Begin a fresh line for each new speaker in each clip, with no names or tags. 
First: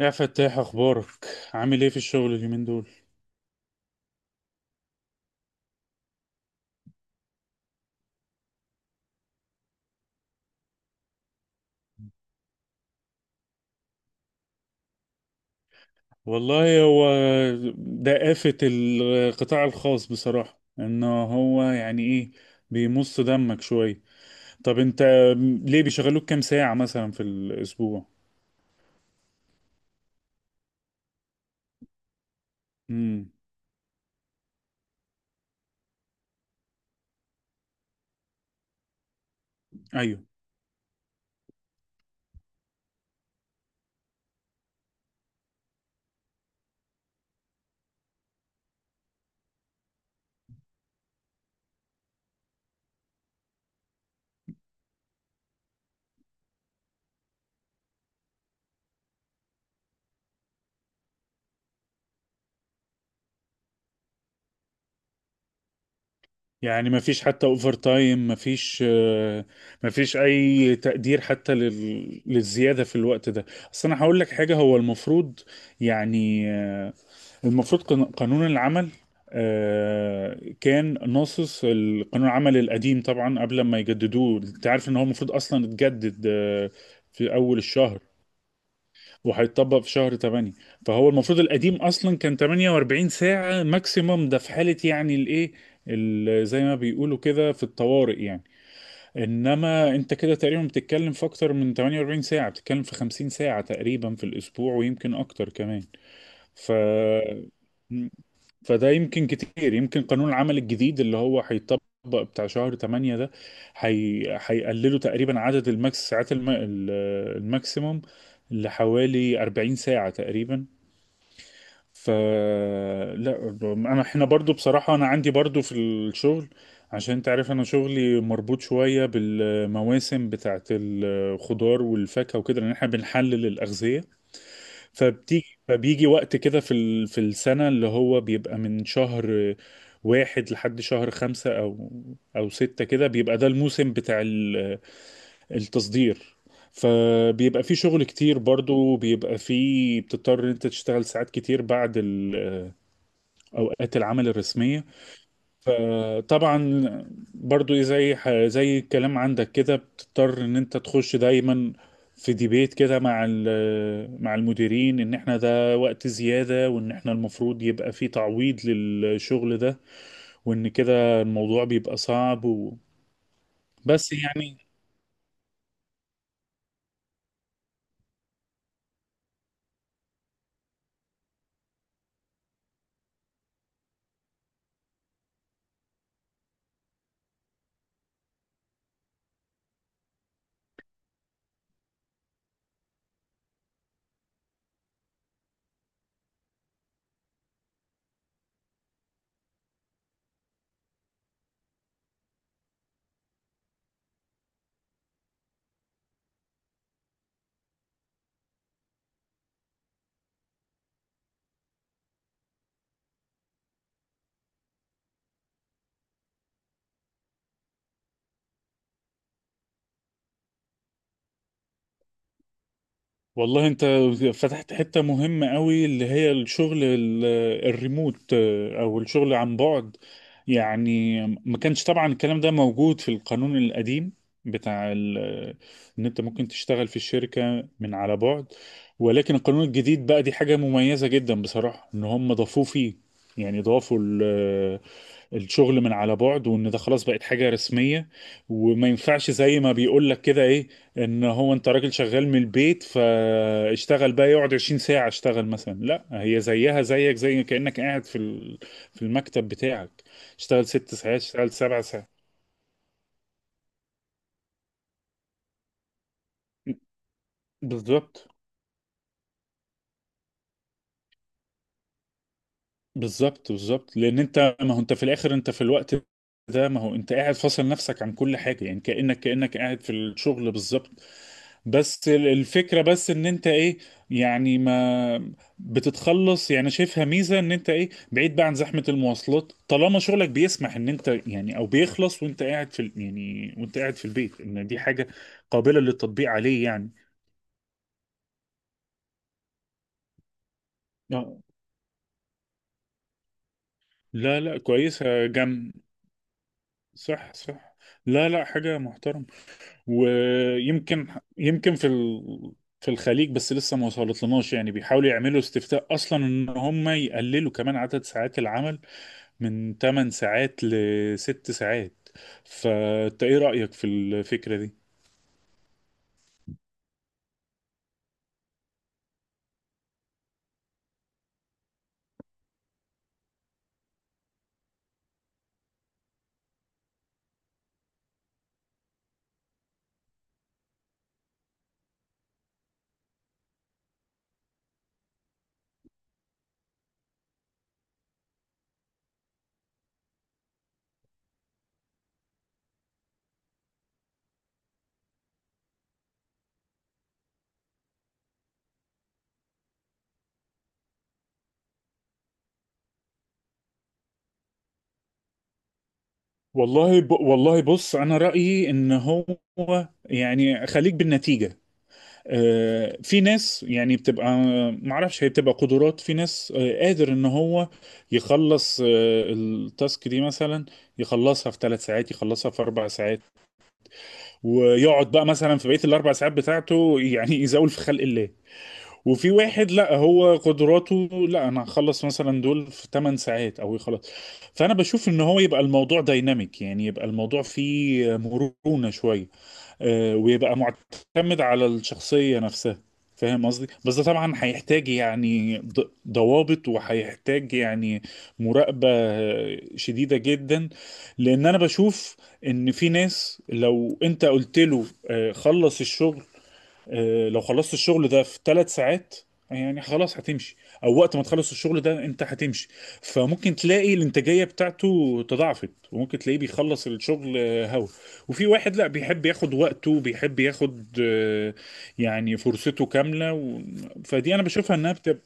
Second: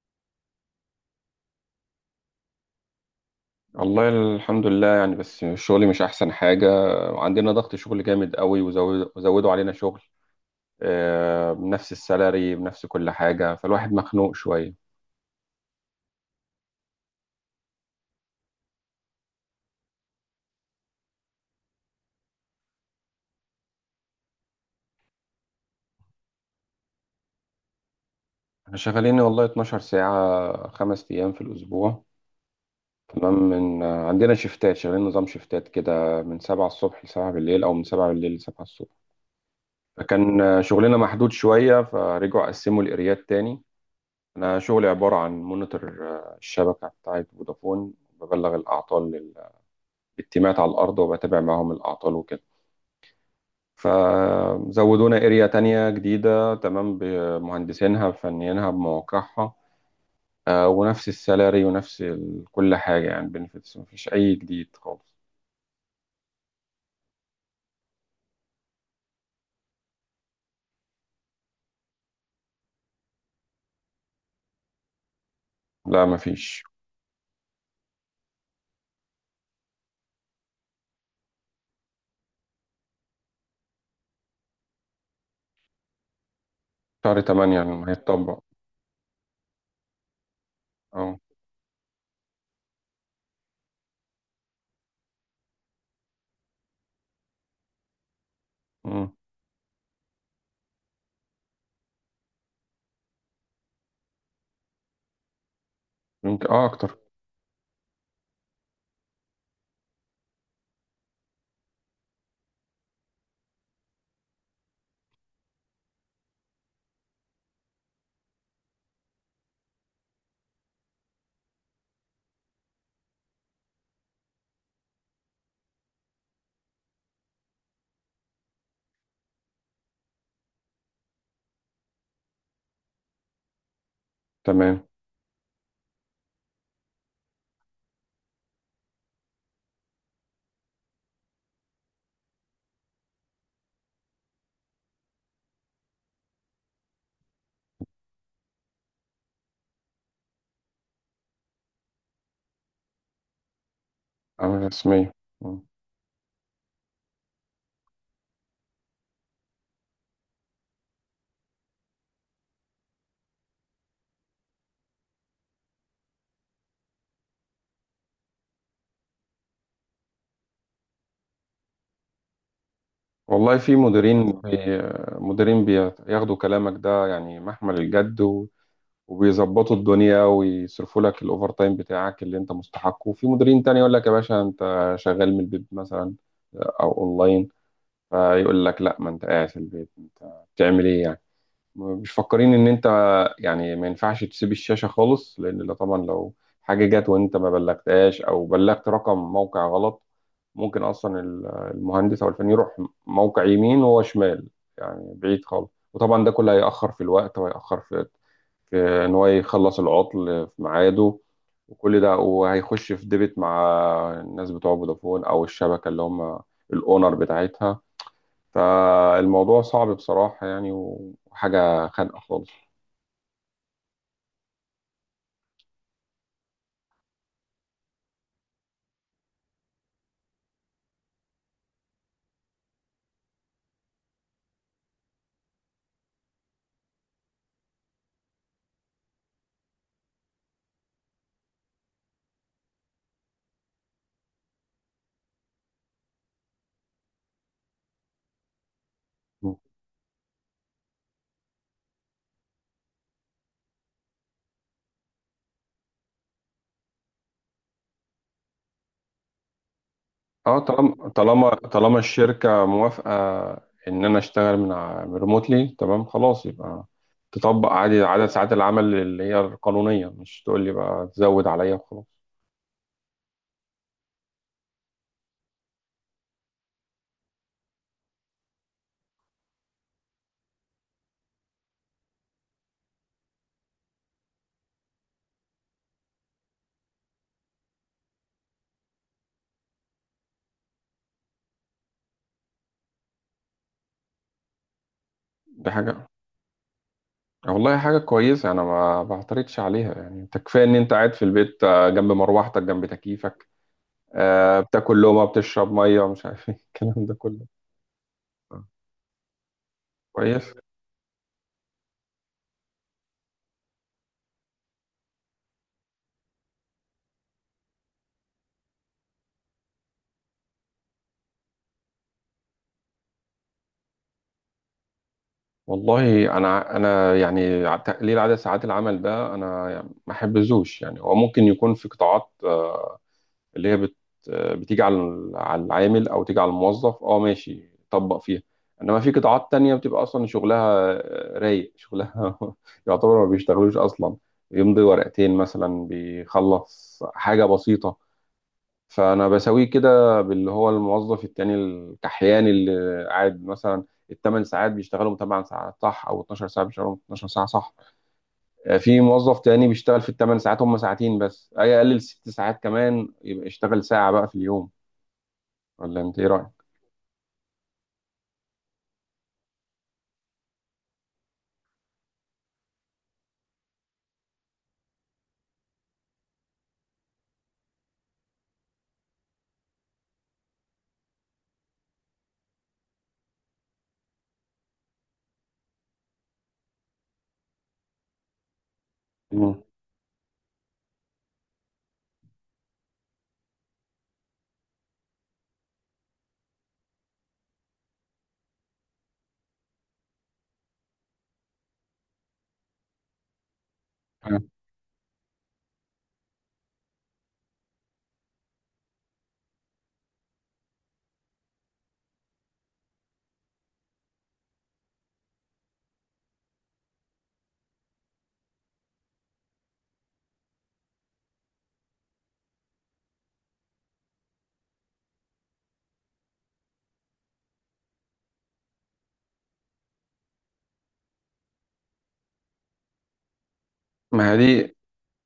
يا فتاح، اخبارك؟ عامل ايه في الشغل اليومين دول؟
والله، الحمد لله يعني بس شغلي مش احسن حاجه. عندنا ضغط شغل جامد قوي وزودوا علينا شغل، بنفس السالري بنفس كل حاجه فالواحد مخنوق شويه.
والله هو ده آفة القطاع الخاص بصراحة ان هو يعني ايه، بيمص دمك شوية. طب انت ليه بيشغلوك كام ساعة مثلا في الاسبوع؟
احنا شغالين والله 12 ساعه 5 ايام في الاسبوع.
امم
تمام. من آه، عندنا شيفتات شغالين نظام شيفتات كده من 7 الصبح ل 7 بالليل او من 7 بالليل ل 7 الصبح.
ايوه،
فكان شغلنا محدود شويه فرجعوا قسموا الاريات تاني. انا شغلي عباره عن مونيتور الشبكه بتاعت فودافون، ببلغ الاعطال التيمات على الأرض وبتابع معاهم الأعطال وكده. فزودونا اريا تانية جديدة تمام بمهندسينها بفنيينها بمواقعها، ونفس السالاري ونفس كل حاجة يعني بنفيتس، مفيش أي جديد خالص.
يعني ما فيش حتى اوفر تايم، ما فيش، ما فيش اي تقدير حتى للزيادة في الوقت ده. اصل انا هقول لك حاجة، هو المفروض
لا
يعني
مفيش.
المفروض قانون العمل كان ناصص. القانون العمل القديم طبعا قبل ما يجددوه، انت عارف ان هو المفروض اصلا اتجدد
شهر
في اول
تمانية لما
الشهر،
هيتطبق.
وهيتطبق في شهر 8. فهو
اه.
المفروض القديم اصلا كان 48 ساعة ماكسيموم، ده في حالة يعني الايه، زي ما بيقولوا كده في الطوارئ يعني.
مم.
انما انت كده تقريبا بتتكلم في اكتر من 48 ساعة، بتتكلم في 50 ساعة تقريبا في الاسبوع، ويمكن اكتر كمان.
يمكن
ف
أكتر.
فده يمكن كتير، يمكن قانون العمل الجديد اللي هو هيطبق بتاع شهر 8 ده هيقللوا تقريبا عدد الماكس ساعات الماكسيموم لحوالي 40 ساعة تقريبا. ف لا، انا احنا برضو بصراحة انا عندي برضو في الشغل، عشان انت عارف انا شغلي مربوط شوية بالمواسم بتاعت الخضار والفاكهة وكده، لان احنا بنحلل الأغذية.
تمام.
فبيجي وقت كده في السنة، اللي هو بيبقى من شهر 1 لحد شهر 5 أو 6 كده، بيبقى ده الموسم بتاع التصدير. فبيبقى في شغل كتير، برضو بيبقى في، بتضطر إن انت تشتغل ساعات كتير بعد اوقات العمل
عامل
الرسمية.
رسمية. مم.
فطبعا برضو إيه، زي زي الكلام عندك كده، بتضطر ان انت تخش دايما في ديبيت كده مع مع المديرين ان احنا ده وقت زيادة، وان احنا المفروض يبقى في تعويض للشغل ده، وان كده الموضوع بيبقى صعب و...
والله في
بس يعني.
مديرين بياخدوا كلامك ده يعني محمل الجد وبيظبطوا الدنيا ويصرفوا لك الاوفر تايم بتاعك اللي انت مستحقه، وفي مديرين تاني يقول لك يا باشا انت شغال من البيت مثلا، او اونلاين. فيقول لك لا، ما انت قاعد في البيت انت بتعمل ايه يعني؟ مش فاكرين ان انت. يعني ما ينفعش تسيب الشاشة خالص، لان طبعا لو حاجة جت وانت ما بلغتهاش او بلغت رقم موقع غلط، ممكن اصلا المهندس او الفني يروح موقع يمين وهو شمال، يعني بعيد خالص. وطبعا ده كله هيأخر في الوقت وهيأخر في ان هو يخلص العطل في ميعاده، وكل ده وهيخش في ديبت مع الناس بتوع فودافون او الشبكة اللي هم الاونر بتاعتها. فالموضوع صعب بصراحة يعني، وحاجة خانقة خالص.
والله انت فتحت حتة مهمة قوي، اللي هي الشغل الريموت او الشغل عن بعد. يعني ما كانش طبعا الكلام ده موجود في القانون القديم بتاع ان انت ممكن تشتغل في الشركة من على بعد، ولكن القانون الجديد بقى دي حاجة مميزة جدا بصراحة ان هم ضافوه فيه، يعني ضافوا الشغل من على بعد، وان ده خلاص بقت حاجة رسمية. وما ينفعش زي ما بيقول لك كده ايه، ان هو انت راجل شغال من البيت فاشتغل بقى، يقعد 20 ساعة اشتغل مثلا، لا هي زيها زيك زي كأنك قاعد في المكتب بتاعك،
اه،
اشتغل ست
طالما
ساعات
طالما
اشتغل سبع
طالما
ساعات
الشركة موافقة ان انا اشتغل من ريموتلي، تمام، خلاص يبقى تطبق عادي عدد
بالظبط،
ساعات العمل اللي هي القانونية، مش تقول لي بقى تزود عليا وخلاص.
بالظبط، بالظبط، لان انت، ما هو انت في الاخر انت في الوقت ده، ما هو انت قاعد فاصل نفسك عن كل حاجه، يعني كانك قاعد في الشغل بالظبط. بس الفكره بس ان انت ايه، يعني ما بتتخلص، يعني شايفها ميزه ان انت ايه، بعيد بقى عن زحمه المواصلات، طالما شغلك بيسمح ان انت يعني، او بيخلص وانت قاعد يعني وانت قاعد في البيت، ان دي حاجه
دي
قابله
حاجة
للتطبيق عليه يعني.
والله حاجة كويسة، انا ما بعترضش عليها يعني. انت كفاية ان انت قاعد في
آه.
البيت جنب مروحتك جنب تكييفك،
لا لا،
بتاكل لقمة
كويسه جم.
بتشرب مية مش عارف ايه الكلام ده
صح
كله.
صح. لا لا،
آه،
حاجه محترمه.
كويس.
ويمكن، يمكن في ال... في الخليج بس لسه ما وصلتلناش، يعني بيحاولوا يعملوا استفتاء اصلا ان هم يقللوا كمان عدد ساعات العمل من 8 ساعات ل 6 ساعات. فانت ايه رأيك في الفكرة دي؟
والله انا يعني، تقليل عدد ساعات العمل ده انا يعني ما احبذوش. يعني هو ممكن يكون في قطاعات اللي هي بت آه، بتيجي على على العامل او تيجي على الموظف، اه ماشي طبق فيها. انما في قطاعات تانية بتبقى اصلا شغلها رايق، شغلها يعتبر ما بيشتغلوش اصلا، يمضي ورقتين مثلا بيخلص حاجة بسيطة. فانا بساويه كده باللي هو الموظف التاني الكحيان اللي قاعد مثلا الثمان ساعات بيشتغلهم 8 ساعات صح، او 12 ساعه بيشتغلهم 12 ساعه صح. في موظف تاني بيشتغل في الثمان ساعات هم ساعتين بس، اي اقلل 6 ساعات كمان يبقى يشتغل ساعه بقى في اليوم. ولا انت ايه رايك؟
والله بص، انا رأيي ان هو يعني خليك بالنتيجة. في ناس يعني بتبقى، معرفش هي بتبقى قدرات. في ناس قادر ان هو يخلص التاسك دي مثلا، يخلصها في 3 ساعات، يخلصها في 4 ساعات، ويقعد بقى مثلا في بقية الاربع ساعات بتاعته يعني يزاول في خلق الله. وفي
مم.
واحد لا، هو قدراته، لا انا هخلص مثلا دول في 8 ساعات او يخلص. فانا بشوف ان هو يبقى الموضوع دايناميك، يعني يبقى الموضوع فيه مرونة شوية، ويبقى معتمد على الشخصية نفسها. فاهم قصدي، بس ده طبعا هيحتاج يعني ضوابط، وهيحتاج يعني مراقبة شديدة جدا، لان انا بشوف ان في ناس لو انت قلت له خلص الشغل، لو خلصت الشغل ده في 3 ساعات يعني خلاص هتمشي، او وقت ما تخلص الشغل ده انت هتمشي، فممكن تلاقي الانتاجيه بتاعته تضاعفت، وممكن تلاقيه بيخلص الشغل هوا. وفي واحد لا، بيحب ياخد وقته، بيحب ياخد يعني فرصته كامله و...
ما
فدي
هي
انا
دي
بشوفها انها بتبقى.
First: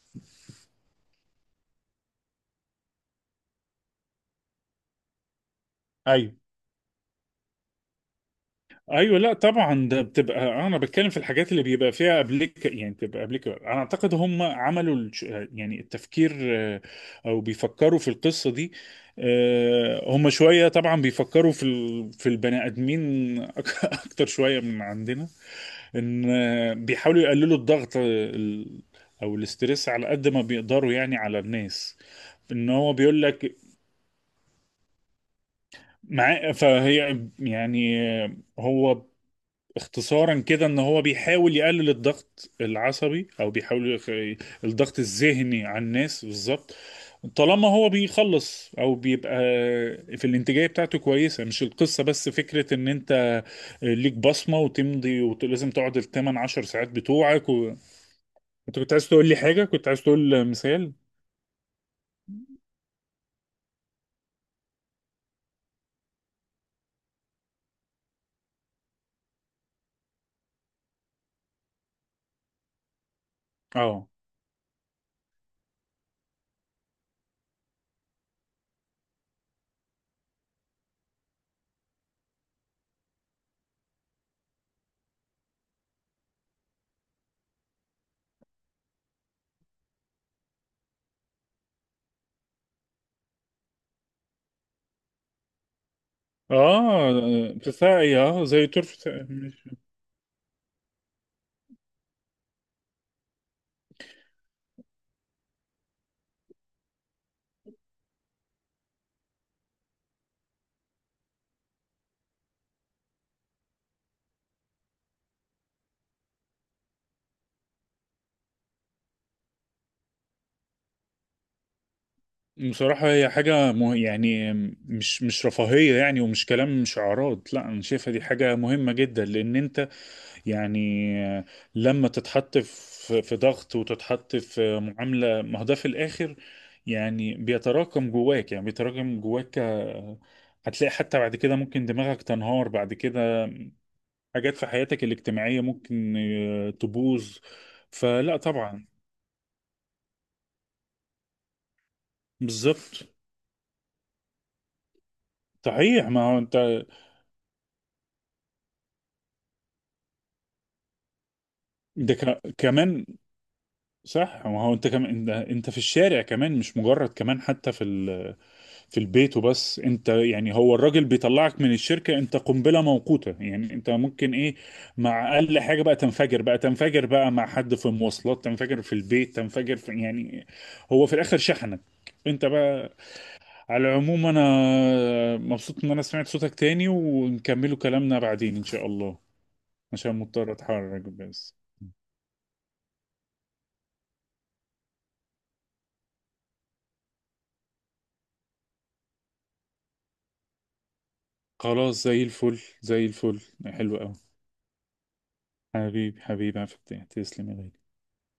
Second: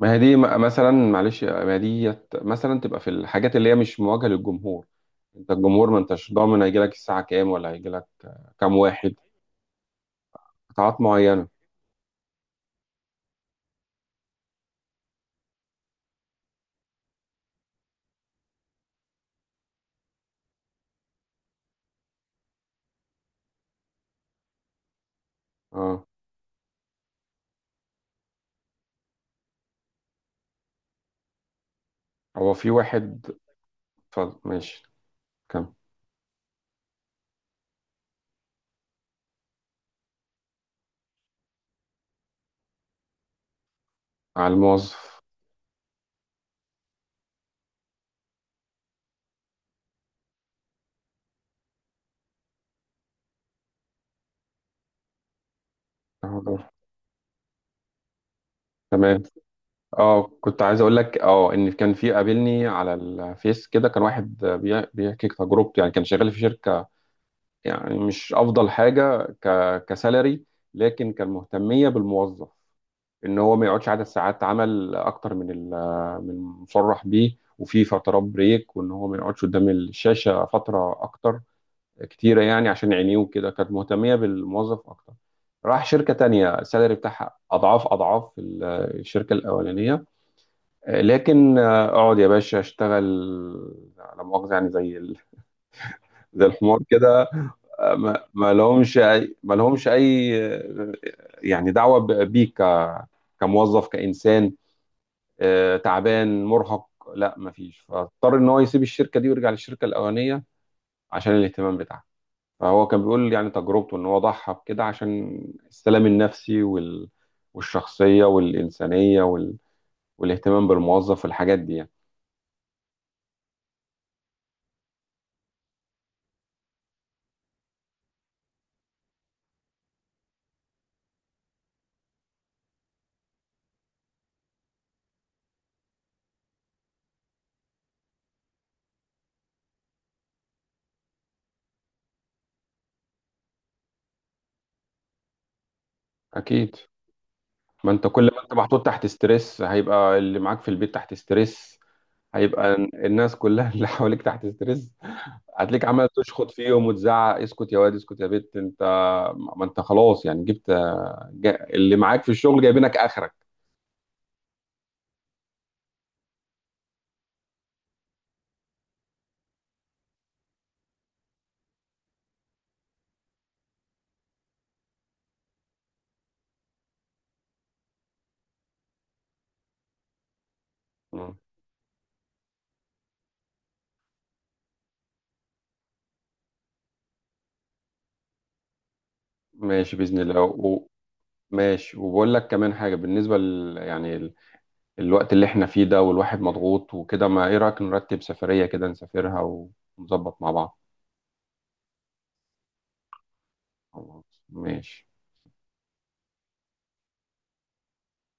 ما هي دي م- مثلا معلش ما هي دي مثلا تبقى في الحاجات اللي هي مش مواجهه للجمهور. انت الجمهور ما انتش
ايوه
ضامن هيجي لك الساعه كام، ولا هيجي لك كام واحد.
ايوه، لا طبعا، ده بتبقى انا
قطاعات
بتكلم في
معينه.
الحاجات اللي بيبقى فيها ابليك، يعني بتبقى ابليك. انا اعتقد هم عملوا يعني التفكير، آه، او بيفكروا في القصه دي. هم شويه طبعا بيفكروا في البني ادمين اكتر شويه من عندنا،
اه.
ان بيحاولوا يقللوا الضغط ال- او الاسترس على قد ما بيقدروا يعني على الناس.
هو
ان
في
هو بيقول
واحد.
لك
اتفضل ماشي كم.
مع فهي يعني هو اختصارا كده ان هو بيحاول يقلل الضغط العصبي، او بيحاول
على
الضغط
الموظف.
الذهني على الناس بالظبط. طالما هو بيخلص او بيبقى في الانتاجيه بتاعته كويسه، مش القصه بس فكره ان انت ليك بصمه وتمضي ولازم تقعد الثمان عشر ساعات بتوعك و... انت كنت عايز
تمام.
تقول لي حاجه، كنت عايز
اه
تقول
كنت عايز
مثال.
اقول لك، ان كان في قابلني على الفيس كده، كان واحد بيحكي تجربته يعني. كان شغال في شركه يعني مش افضل حاجه كسالري، لكن كان مهتميه بالموظف ان هو ما يقعدش عدد
اه
ساعات عمل اكتر من المصرح بيه، وفي فترات بريك، وان هو ما يقعدش قدام الشاشه فتره اكتر كتيرة يعني عشان عينيه وكده. كانت مهتمية بالموظف أكتر. راح شركة تانية السالري بتاعها أضعاف أضعاف الشركة الأولانية، لكن أقعد يا باشا أشتغل، لا مؤاخذة، يعني زي زي الحمار
اه،
كده.
بتاعي
ما
اه
ما
زي طرف.
لهمش أي، يعني دعوة بيك كموظف كإنسان، تعبان مرهق. لا مفيش، فاضطر إن هو يسيب الشركة دي ويرجع للشركة الأولانية عشان الاهتمام بتاعها. فهو كان بيقول يعني تجربته ان هو ضحى بكده عشان السلام النفسي والشخصية والإنسانية والاهتمام بالموظف والحاجات دي يعني.
بصراحة هي حاجة يعني، مش رفاهية، يعني ومش كلام، مش أعراض، لا أنا شايفها دي حاجة مهمة جدا، لأن أنت يعني، لما تتحط في ضغط وتتحط في معاملة، ما هو ده في الآخر يعني بيتراكم جواك، يعني بيتراكم جواك هتلاقي حتى بعد كده ممكن دماغك تنهار بعد كده، حاجات في حياتك الاجتماعية ممكن
أكيد.
تبوظ.
ما أنت كل
فلا
ما أنت محطوط
طبعا.
تحت ستريس هيبقى اللي معاك في البيت تحت ستريس، هيبقى
بالظبط.
الناس كلها اللي حواليك تحت ستريس. هتلاقيك
صحيح.
عمال
ما هو
تشخط
أنت،
فيهم وتزعق: اسكت يا واد، اسكت يا بت، انت ما انت خلاص يعني، جبت اللي
ده
معاك في الشغل جايبينك
كمان،
اخرك.
صح. ما هو انت كمان، انت في الشارع كمان، مش مجرد كمان حتى في البيت وبس. انت يعني، هو الراجل بيطلعك من الشركة انت قنبلة موقوتة، يعني انت ممكن ايه، مع اقل حاجة بقى تنفجر بقى، تنفجر بقى مع حد في المواصلات، تنفجر في البيت، تنفجر في يعني، هو في
مم.
الاخر شحنك انت بقى. على العموم انا مبسوط ان انا سمعت صوتك تاني، ونكملوا كلامنا بعدين ان شاء الله،
ماشي باذن
عشان مضطر
الله.
اتحرك بس.
ماشي، وبقول لك كمان حاجة بالنسبة يعني الوقت اللي احنا فيه ده، والواحد مضغوط وكده، ما ايه رأيك نرتب سفرية كده نسافرها، ونظبط مع بعض؟
خلاص، زي الفل زي الفل، حلو قوي.
خلاص ماشي.
حبيبي حبيبي، عفتي، تسلمي لي.